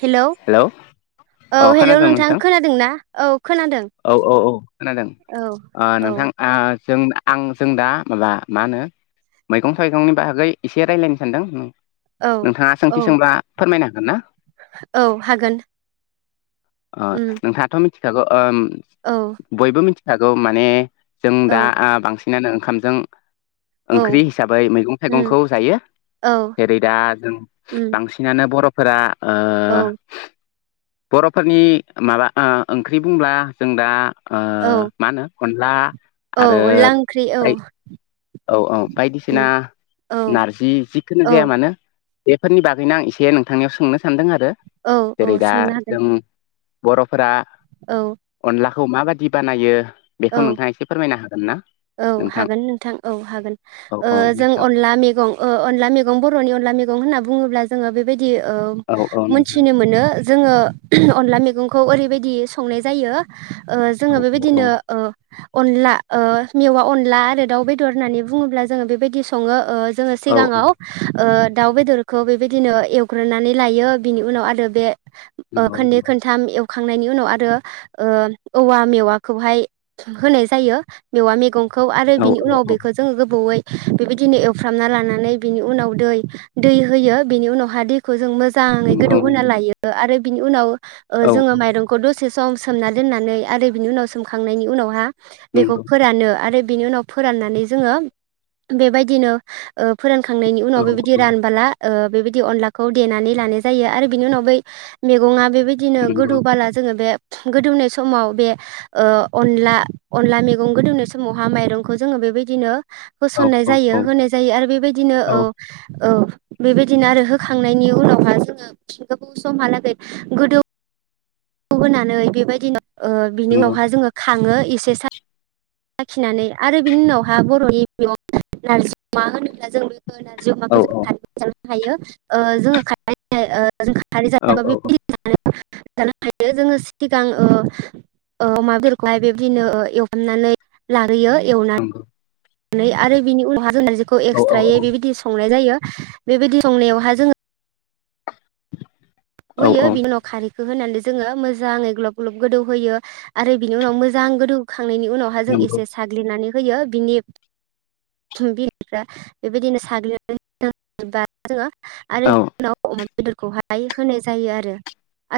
Hello औ अ hello खोनादों नोंथां खोनादोंना औ खोनादों औ औ औ खोनादों औ ओ औ नोंथां ओ जों आं जों दा माबा मा होनो मैगं थाइगंनि बागै एसे रायज्लायनो सानदों औ नोंथाङा औ सोंथि सोंब्ला फोरमायनो हागोनना? औ हागोन ओ उम नोंथाङाथ मिथिखागौ ओ औ बयबो मिथिखागौ माने जों औ दा ओ बांसिनानो ओंखामजों ओंख्रि औ हिसाबै मैगं उम थाइगंखौ जायो औ जेरै दा जों उम बांसिनानो बर' फोरा औ बर'फोरनि माबा ओंख्रि बुंब्ला जों दा ओ औ मा होनो अनला औ आरो अनला ओंख्रि औ ओइ औ औ बायदिसिना उम औ नारजि जिखुनो जाया औ मानो बेफोरनि बागैनो आं एसे नोंथांनियाव सोंनो सानदों आरो औ जेरै औ दा सोंनो हागोन जों बर'फोरा औ अनलाखौ माबादि बानायो बेखौ औ नोंथाङा एसे फोरमायनो हागोनना औ नोंथां? हागोन औ हागोन औ औ जों नोंथां अनला मैगं ओं अनला मैगं बरनि अनला मैगं होनोब्ला जों बेबायदि औ औ [unintelligible] नोंथां मोनथिनो मोनो ओ जोङो अनला मैगं खौ ओरैबायदि संनाय जायो ओ औ जोङो बेबायदिनो। औ ओ अनला ओ मेवा अनला आरो दाउ बेदर होननानै बुङोब्ला जोङो बेबायदि सङो ओ जोङो औ औ सिगाङाव ओ दाउ बेदरखौ बेबायदिनो एवग्रोनानै लायो बिनि उनाव आरो बे नंगौ खोनदै नंगौ खोनथाम एवखांनायनि उनाव आरो औवा मेवाखौहाय होनाय जायो मेवा मैगंखौ आरो औ बिनि उनाव औ बेखौ जोङो गोबावयै बेबायदिनो एवफ्रामना लानानै बिनि उनाव दै दै होयो बिनि उनावहााय दैखौ जों मोजां मोजाङै गोदौ होना नंगौ लायो आरो बिनि उनाव नंगौ औ जोङो माइरंखौ दसे से सम सोमनानै दोननानै आरो बिनि उनाव सोमखांनायनि उनावहा बेखौ नंगौ फोरानो आरो बिनि उनाव फोरनानै जों बेबायदिनो फोरान खांनायनि उनाव बेबायदि रानबोला बेबायदि अखौ देनानै लानाय जायो आरो बिनि उनाव बै मैगंआ बिदिनो गोदौला जोङो बे गोदौनाय समाव बे अनला अनला मैगं गोदुंनाय समावहा माइरंखौ जोङो बेबायदिनो औ होसन्नाय जायो होनाय जायो आरो बेबायदिनो औ नंगौ औ बेबायदिनो आरो होखांनायनि उनावहा जोङोथि गोबाव समहालागै गोदौ दौ होनानै बेबायदिनो बिनि उनावहााय जोङो खाङो एसे सा साखिनानै आरो बिनि उनावहा बर'नि नारजि अ मा होनोब्ला जों बेखौ नारजि अमाखौ औ जोङो खारैजों जाबाय थायो जोङो [unintelligible] जों औ औ औ खारै [unintelligible] [unintelligible] जोङो सिगां अमा बेदफोरखौहाय बेबायदिनो एवहामनानै ल लाग्रोयो नंगौ एवनानैनानै आरो बिनि उनाव जों नारजिखौ औ औ औ नंगौ औ एक्सट्रायै औ बेबायदि संनाय जायो बेबायदि संनायावहा जोङो होयो बिनि उनाव खारैखौ होनानै जोङो मोजाङै ग्लाब ग्लब गोदौ होयो आरो बिनि उनाव मोजां गोदौ खांनायनि उनावहााय जों नंगौ एसे साग्लिनानै होयो बिनि [unintelligible] बेबायदिनो साग्लिबा जोङो आरो औ उनाव अमा बेदरखौहाय होनाय जायो आरो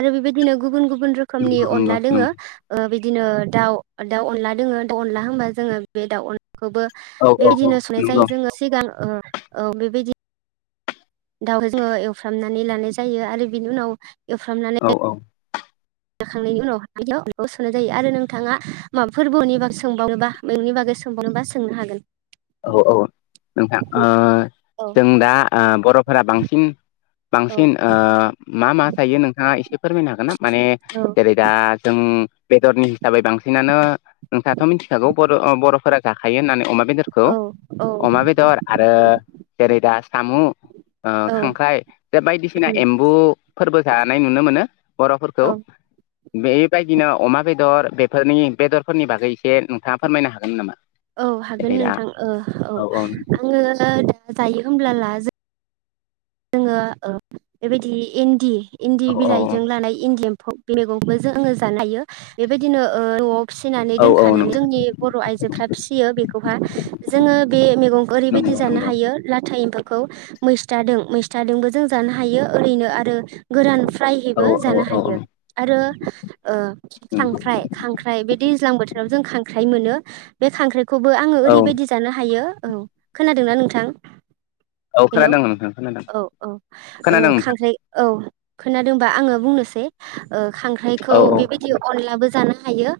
आरो बेबायदिनो गुबुन गुबुन गुब रोखनि नंगौ नंगौ अनला दोङो नंगौ बिदिनो दाउ दाउ अनला दोङो दाउ अनला होनबा जोङो बे दाउ अन खौबो औ औ औ बेबायदिनो सुनाय नंगौ जायो जोङो सिगां औ बेबायदि दाउखौ जोङो एवफ्रामनानै लानाय जायो आरो बिनि उनाव औ एवफ्रामनानै औ जाखांनायनि उनावयाव बेयाव सोननाय जायो आरो नोंथाङा माबा फोरबोनि बागै सोंबावनोबा नोंनि बागै सोंबावनोबा सोंनो हागोन औ औ नोंथां औ जों दा बर'फोरा बांसिन औ बांसिन मा मा जायो नोंथाङा एसे फोरमायनो हागोन ना माने औ जेरै दा जों बेदरनि हिसाबै बांसिनानो नोंथाथ' मिथिखागौ बर' बर'फोरा जाखायो होननानै अमा बेदर खौ औ औ अमा बेदर आरो जेरै दा सामु' औ खांख्राइ बे बायदिसिना उम एम्बुफोरबो जानाय नुनो मोनो बर'फोरखौ औ बेबायदिनो अमा बेदर बेफोरनि बेदरफोरनि बागै एसे नोंथाङा फोरमायनो हागोन नामा औ जेरै हागोन दा नोंथां औ आङो दा जायो होमब्ला ला जों जोङो बेबायदि इन्दि इन्दि औ औ बिलाइजों लानाय इन्दि मैगंबो जों आङो जानो हायो बेबायदिनो न'आव फिसिनानै औ औ दोनखानानै नंगौ जोंनि बर' आइजोफ्रा फिसियो बेखौहा जोङो बे मैगंखौ ओरैबायदि नंगौ जानो नंगौ हायो लाथा एम्फाखौ मैस्थादों मैस्थादोंबो जों जानो हायो ओरैनो आरो गोरान औ फ्रायहैबो औ जानो औ हायो आरो नंगौ खांख्राइ खांख्राइ बिदि दैज्लां बोथोराव जों खांख्राइ मोनो बे खांख्राइखौबो आङो औ ओरैबायदि जानो हायो औ खोनादोंना नोंथां औ हेलौ खोनादों नोंथां खोनादों औ औ खोनादों नोंथां खांख्राइ औ खोनादोंबा आङो बुंनोसै औ खांख्राइखौ बेबायदि अनलाबो जानो हायो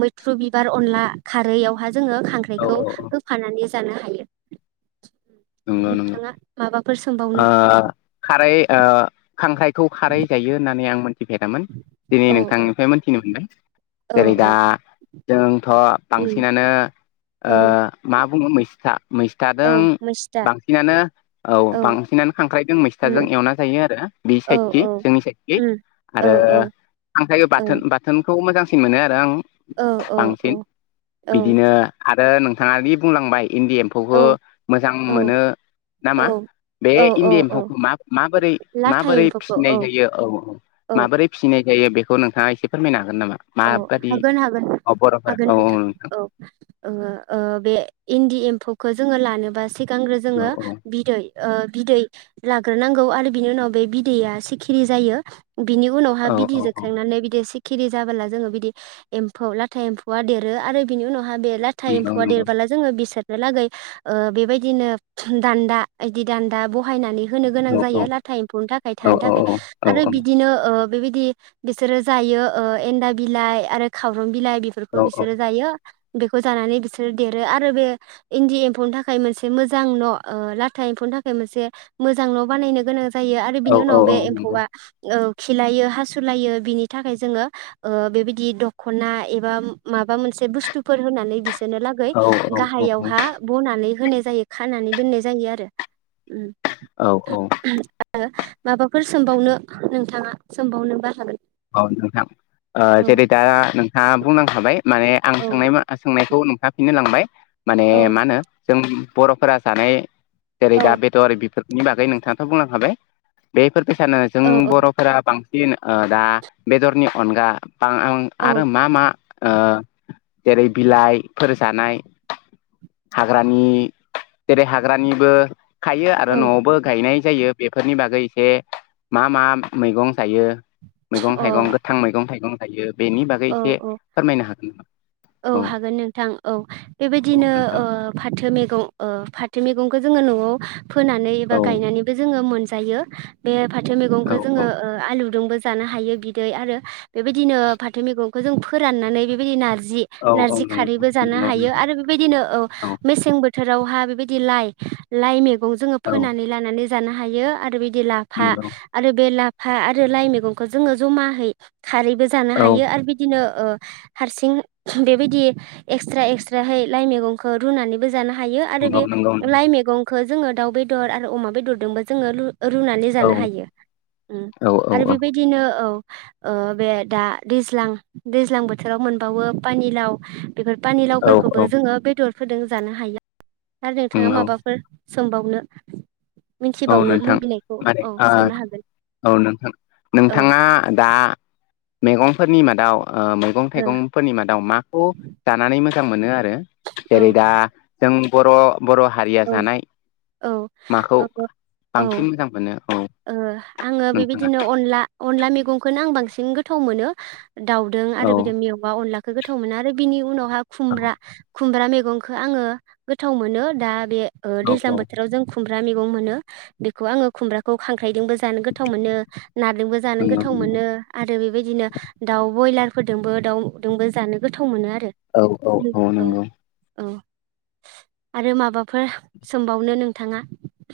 मैथ्रु बिबार अनला खारैआवहााय जोङो औ खांख्राइखौ औ होफानानै जानो हायो नंगौ नंगौ नोंथाङा माबाफोर सोंबावनो खारै ओ खांख्राइखौ खारै जायो होननानै आं मोन थिफेरदामोन दिनै औ औ नोंथांनिफ्राय मोनथिनो मोनदों। औ जेरै दा औ जोंथ' उम बांसिनानो ओ औ मा बुङो मैस्था औ मैस्थादों मैस्था बांसिनानो औ बांसिनानो खांख्राइजों मैस्थाजों उम एवना जायो आरो बे औ साइडखि औ जोंनि साइद उम औ आरो औ खांनाय औ बाथोन बाथोन खौ मोजांसिन मोनो आरो आं औ औ बांसिन औ बिदिनो आरो नोंथाङा दि बुंलांबाय इन्दि एम्फौखौ मोजां मोनो नामा औ बे औ औ इण्डि औ एम्फौखौ मा-माबोरै लाथा माबोरै एम्फौखौ फिसिनाय जायो औ औ औ माबोरै फिसिनाय जायो। जायो बेखौ नोंङा एसे फोरमायनो हागोन। नामा औ माबादि हागोन हागोन। औ बर'फोरा हागोन औ औ नोंथां औ‌ ओ बे इन्दि एम्फौ खौ जोङो लानोबा सिगांग्रो औ जोङो औ बिदै ओ बिदै लाग्रोनांगौ आरो बिनि उनाव बे बिदैया सिखिरि जायो। बिनि उनावहााय औ बिदै औ औ जोखांनानै बिदि सिखिरि जाबोला जोङो बिदि एम्फौ लाथा एम्फौआ देरो आरो बिनि उनाव आहा बे लाथा नंगौ एम्फौआ नंगौ देरबोला जोङो बिसो लागै ओ बेबायदिनो दान्दा बिदि दान्दा बहायनानै होनो गोनां जायो औ लाथा एम्फौनि थाखाय औ थानो औ थाखाय औ आरो बिदिनो ओ बेबायदि बिसोरो जायो ओ एन्दा बिलाइ आरो खारं बिलाइ बेफोरखौ बिसोरो जायो। बेखौ जानानै बिसोरो देरो आरो बे इन्दि एम्फौनि थाखाय मोनसे मोजां न' ओ लाथा एम्फौ थाखाय मोनसे मोजां न' बानायनो गोनां जायो आरो औ बिनि औ उनाव औ बे नंगौ एम्फौआ औ‌ खिलायो हासुलायो बिनि थाखाय जोङो। ओ बेबायदि दखना एबा माबा मोनसे बुस्थुफोर होनानै बिसोर नो लागै औ औ गाहायावहा बनानै होनाय जायो खानानै दोननाय जायो आरो। औ औ आरो माबाफोर सोंबावनो नोंथाङा सोंबावनो बा हागोन। औ नोंथां ओ औ जेरै दा नोंथाङा बुंनांखाबाय माने आं औ सोंनाय मा सोंनाय खौ नुफाफिननो लांबाय माने औ मा होनो जों बर'फोरा जानाय जेरै दा औ बेट'रारि बेफोरनि बागै नोंथाङाथ' बुंलांखाबाय बे फोरबायसानो जों औ बर'फोरा बांसिन ओ‌ दा बेदरनि अनगा बा औ आरो मा मा ओ जेरै बिलाइफोर जानाय हाग्रानि जेरै हाग्रानिबो खायो आरो औ न'आवबो गायनाय जायो बेफोरनि बागै एसे मा मा मैगं जायो मैगं अ थाइगं गोथां मैगं थाइगं थायो बेनि बागै औ एसे औ फोरमायनो हागोन। [inaudible] औ हागोन नोंथां औ औ बेबायदिनो नोंथां ओ फाथो मैगं ओ फाथो मैगं जोंङो न'आव फोनानै बा औ गायनानैबो जोंङो मोनजायो बे फा थो मैगंखौ औ जोङो ओ आलुजोंबो जानो हायो बिदै आरो बेबायदिनो फाथो मैगंखौ जों फोराननानै बेबायदि नारजि औ औ नारजि नंगौ खारैबो जानो नंगौ हायो नंगौ आरो बेबादिनो औ मेसें बो थोरावहा बेबायदि लाइ लाइ मैगं जोङो औ फोनानै लानानै जानो हायो आरो बे लाफा नंगौ आरो बे लाफा आरो लाइ मैगंखो जोङो जमाहै खारैबो जा औ हायो आरो बिदिनो ओ हारसिं बेबायदि एक्सट्रा एक्सट्राहै लाइ मैगंखौ रुनानैबो ज जानो हायो आरो नंगौ बे नंगौ लाइ नंगौ मैगंखो जोङो दाउ बेदर आरो अमा बेदरजोंबो जोङो रुनानै औ जानो हायो औ आरो बेबायदिनो औ ओ बे दा दैज्लां दैज्लां बोथोराव मोनबावो पानिलाव बेफोर औ पानिलावफोरखौबो औ जोङो बेदर फोदों जानो हाय [unintelligible] नोंथाङा नंगौ माबाफोर सोमबावनो औ मिथिबावनो नोंथां लुबैनायखौ माने औ ओ सोंनो हागोन। औ नोंथां औ नोंथाङा दा मैगंफोरनि मादाव ओ मैगं ओ थाइगंफोरनि मादाव माखौ जानानै मोजां मोनो आरो आरो औ जेरै दा जों बर' बर' हारिया औ जानाय औ माखौ [unintelligible] औ ओ बांसिन मोजां मोनो औ आङो नोंथाङा बेबायदिनो अनला अनला मेगंखौनो [unintelligible] बांसिन गोथाव मोन दाउदों आरो औ बिदों मेवा अनलाखौ गोथाव मोनो आरो बिनि उनाव [unintelligible] औ खुमब्रा खुमब्रा मेगंखौ आङो गोथाव मोनो दा बे ओ दैज्लां बोथोराव जों खुमब्रा मेगं मोनो बेखौ आङो खुमब्राखौ खांख्रायदोंबो जानो गोथाव मोनो नाजोबो जानो नंगौ गोथाव नंगौ मोनो आरो बिबायदिनो दाव बयलार फोरदोंबो दाउदोंबो जानो गोथाव मोनो आरो औ औ औ नंगौ औ आरो माबाफोर सोमबावनो नोंथाङा?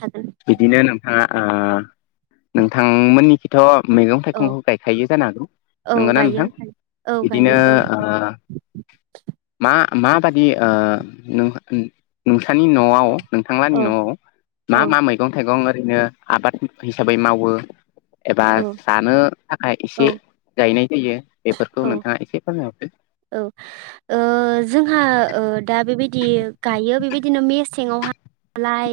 हागोन बिदिनो नोंथाङा ओ नोंथांमोननिखिथ' मैगं औ थाइगंखौ गायखायो जानो हागौ औ नंगौ ना गायो नोंथां? औ बिदिनो गायो औ ओ मा माबादि ओ नों नोंसानि न'आव औ नोंथांलानि न'आव मा औ मा मैगं थाइगं ओरैनो आबाद हिसाबै मावो? एबा औ जानो थाखाय इसे औ गायनाय होयो बेफोरखौ औ नोंथाङा एसे फोरमायहरदो औ ओ जोंहा ओ दा बेबायदि गायो बेबायदिनो मेसेंआव हाय लाइ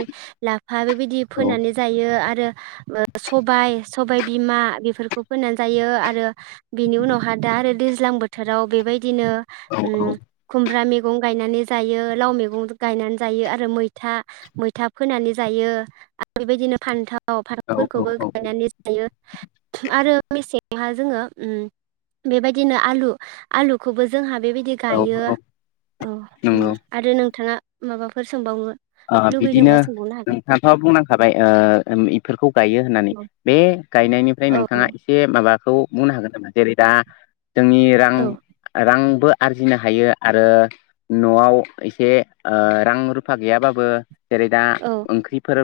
लाफा बेबायदि फोनानै जायो आर सबाय सबाय बिमा बेफोरखौ फोननानै जायो आरो बिनि उनावहाय दा आरो दैज्लां बोथोराव बेबायदिनो औ ओ खुमब्रा मे मेगं गायनानै जायो लाव मेगं गायनानै जायो आरो मैथा मैथा फोनानै जायो आरो बेबायदिनो फान्थाव औ फान्थावफोरखौबो औ गायनानै जायो आरो मेसेङावहाय जोङो उम बेबादिनो आलु आलुखौबो जोंहा बेबायदि औ गायो औ औ उम नंगौ आरो नोंथाङा माबाफोर सोंबावनो? ओ लुगैदोंबा बिदिनो सोंबावनो हागोन नोंथाङाथ' बुंनांखाबाय ओ इफोरखौ गायो होननानै औ बे गायनायनिफ्राय औ नोंथाङा इसे माबाखौ बुंनो हागोन नामा जेरै दा जोंनि रां औ औ रांबो आरजिनो हायो आरो न'आव इसे ओ रां रुफा गैयाबाबो जेरै दा ओंख्रिफोर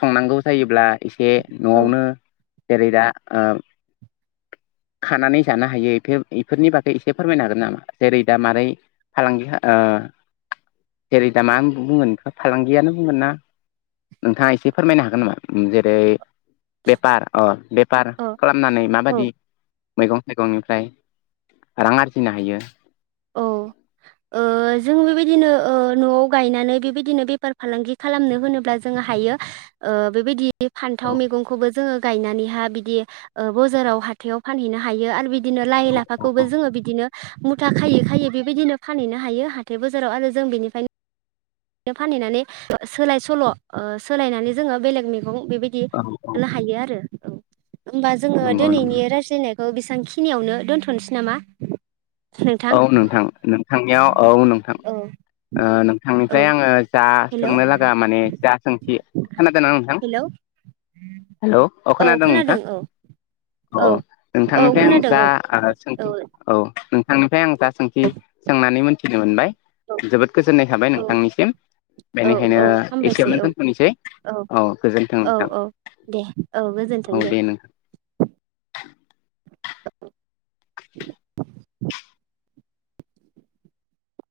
संनांगौ जायोब्ला इसे औ न'आवनो जेरै दा ओ खानानै जानो हायो बेफोर इफोरनि बागै इसे फोरमायनो हागोन नामा जेरै दा मारै फालांगि ओ जेरै दामा [unintelligible] फालांगियानो बुंगोन ना नोंथाङा इसे फोरमायनो हागोन नामा? जेरै बेफार अ बेफार खालामनानै औ माबादि मैगं थाइगंनिफ्राय रां आरजिनो हायो? औ ओ जों बेबा दिनो ओ न'आव गायनानै बेबायदिनो बेफार फालांगि खालामनो होनोब्ला जों हायो ओ बेबादि बे औ फान्थाव मैगंखौबो जोङो गायनानैहा बिदि ओ बजाराव हाथायाव फानहैनो हायो आरो बिद बिदिनो लाइ औ लाफाखौबो जोङो बिदिनो मु था खायै खायै बेबायदिनो फानहैनो हायो हाथाय बाजाराव आरो जों बेनिफ्रायनो [unintelligible] फानहैनानै सोलाय सोल' ओ सोलायनानै जोङो बेलेग मे गं बेबादि औ हायो आरो औ। होमबा जोङो नंगौ नंगौ दिनैनि रायज्लायनायखौ बिसां खिनियावनो दोन्थ'नोसै नामा? औ नोंथां नोंथांनियाव औ नोंथां औ ओ नोंथांनि औ ओमफ्राय आङो जा हेलौ सोंनो लागा माने जा सोंथि खोनादोंना नोंथां हेलौ हेल' अ औ खोनोदों खोनादों नोंथाङा? औ अ औ औ नोंथांनिफ्राय आं खोनादों जा औ ओ औ सोंथि औ ओमफ्राय आं दा सोंथि सोंनानै मोनथिनो मोनबाय औ जोबोद गोजोननाय थाबाय औ नोंथांनिसिम। औ बेनिखायनो औ हामबायसै एसेयावनो औ दोनथ'नोसै औ गोजोनथों औ नोंथां। औ दे औ औ गोजोनथों दे। नों